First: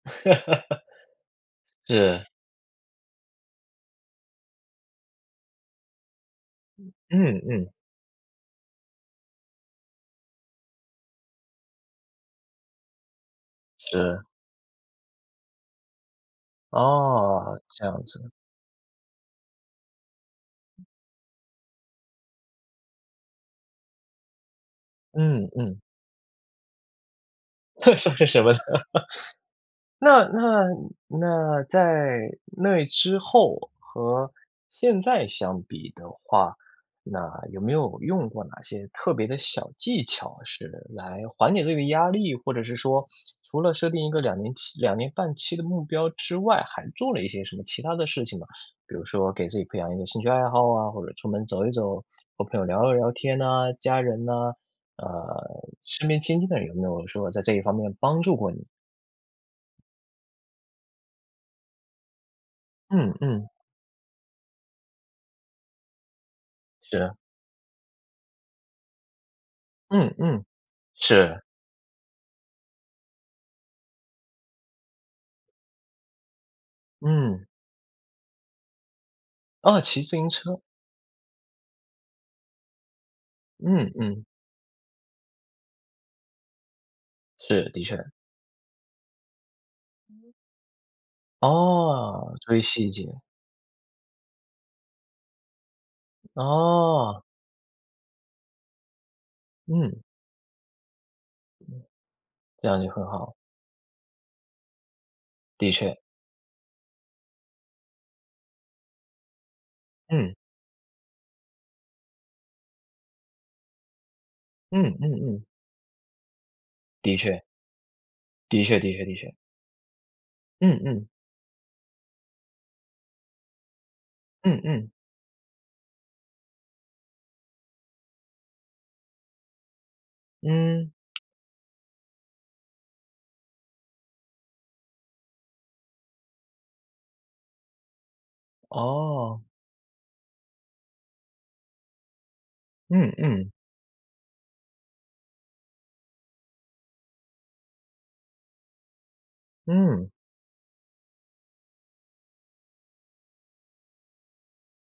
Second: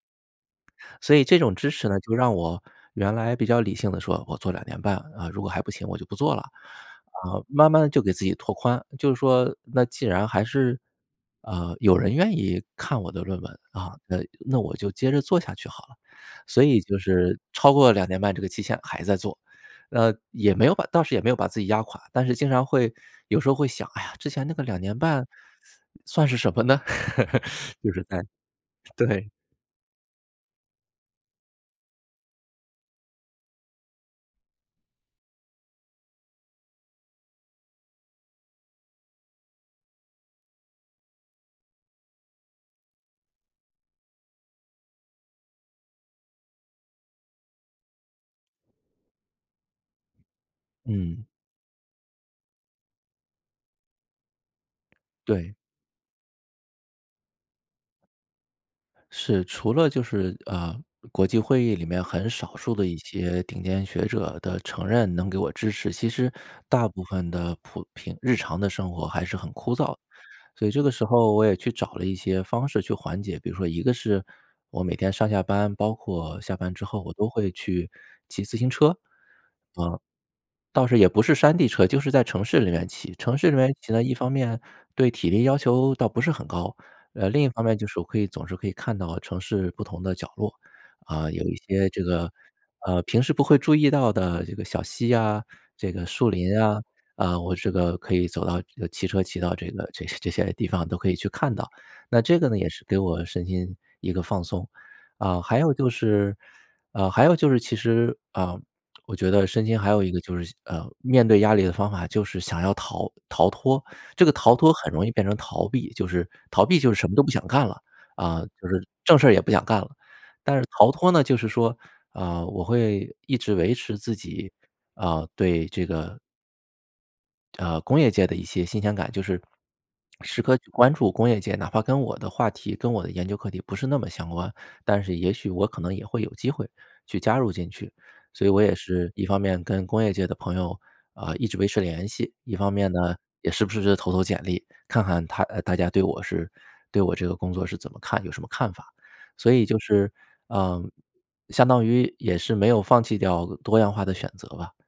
所以这种知识呢，就是。让我原来比较理性地说，我做2年半，啊，如果还不行我就不做了。啊，嗯，慢嗯。慢就给自己拓宽，就是说那既然还是呃，有人愿意看我的论文，啊，呃，是。那我就接着做下去好了。所以就是哦，超这过样2年子。半这个期限还在做，呃，也没有把倒是也没有把自己压垮，但是经常会有时候会想，哎呀，之前那个2年半嗯，嗯。算是什么呢？就 是算哎，是什么呢？对。那那那在那之后和现在相比的话，那有没有用过哪些特别的小技巧是来缓解这个压力，或者是说，除了设定一个2年期2年半期的目标之外，还做了一些什么其它的事情吗？比如说给自己培养一个兴趣爱好啊，或者嗯。出门走一走，和朋友聊了聊天呐？家人呐，呃，对。身边亲近的人有没有说在这一方面帮助过你？是，除了就是呃，国际会议里面很少数的一嗯，些嗯。顶尖学者的承认能给我支持，其实大是部的。分的普平日常的生活还是很枯燥。嗯，嗯，所以这个时候是。我也去找了一些方式去缓解，比如说一个是我每天上下班，包括下班之后，我都嗯。会去骑自行车，啊，啊，骑自行车。倒是也不是山地车，就是在城市里面骑。城市里面骑嗯，呢，一嗯。方面对体力要求倒不是很高，呃，另一方是，面的就是我确。可以总是可以看到城市不同的角落，啊，有一些这个哦，追细呃，节。平时不会注意到的这个小溪啊，这个树林啊，哦。啊，我这个可以走到呃，骑车骑到这个嗯。这些这些地方都可以去看到。那这个呢，这也样是就给很我好。身心一个放松。啊，还的有就确。是啊，还有就是其实，啊，我觉得身心还有一个嗯。就是呃，面对压力的方法就是想要逃逃脱。这个逃脱嗯，很容易嗯，变成嗯。逃避，就是逃避就是什么的都不确。想干了，啊，的就确是的确的正确。事也不想干了。但是嗯，逃嗯。脱呢，就是说啊，我会一直维持自己嗯，嗯。啊，对这个呃，工业界的一些新鲜感就是 时刻嗯。关注工业界，哪怕跟我的话题、跟我的研究课题不是那么相关，但是也许我可能也会有机会去加入进去。所以我也是一方哦。面跟工业界的朋友，啊，一直维持联系，一方面嗯，呢，也嗯。时不时地投投简历，看看他呃，大家对我是对我这个工作是怎么看有什么看法，所以就嗯。是呃，相当于也是没有放弃掉多样化的选择吧。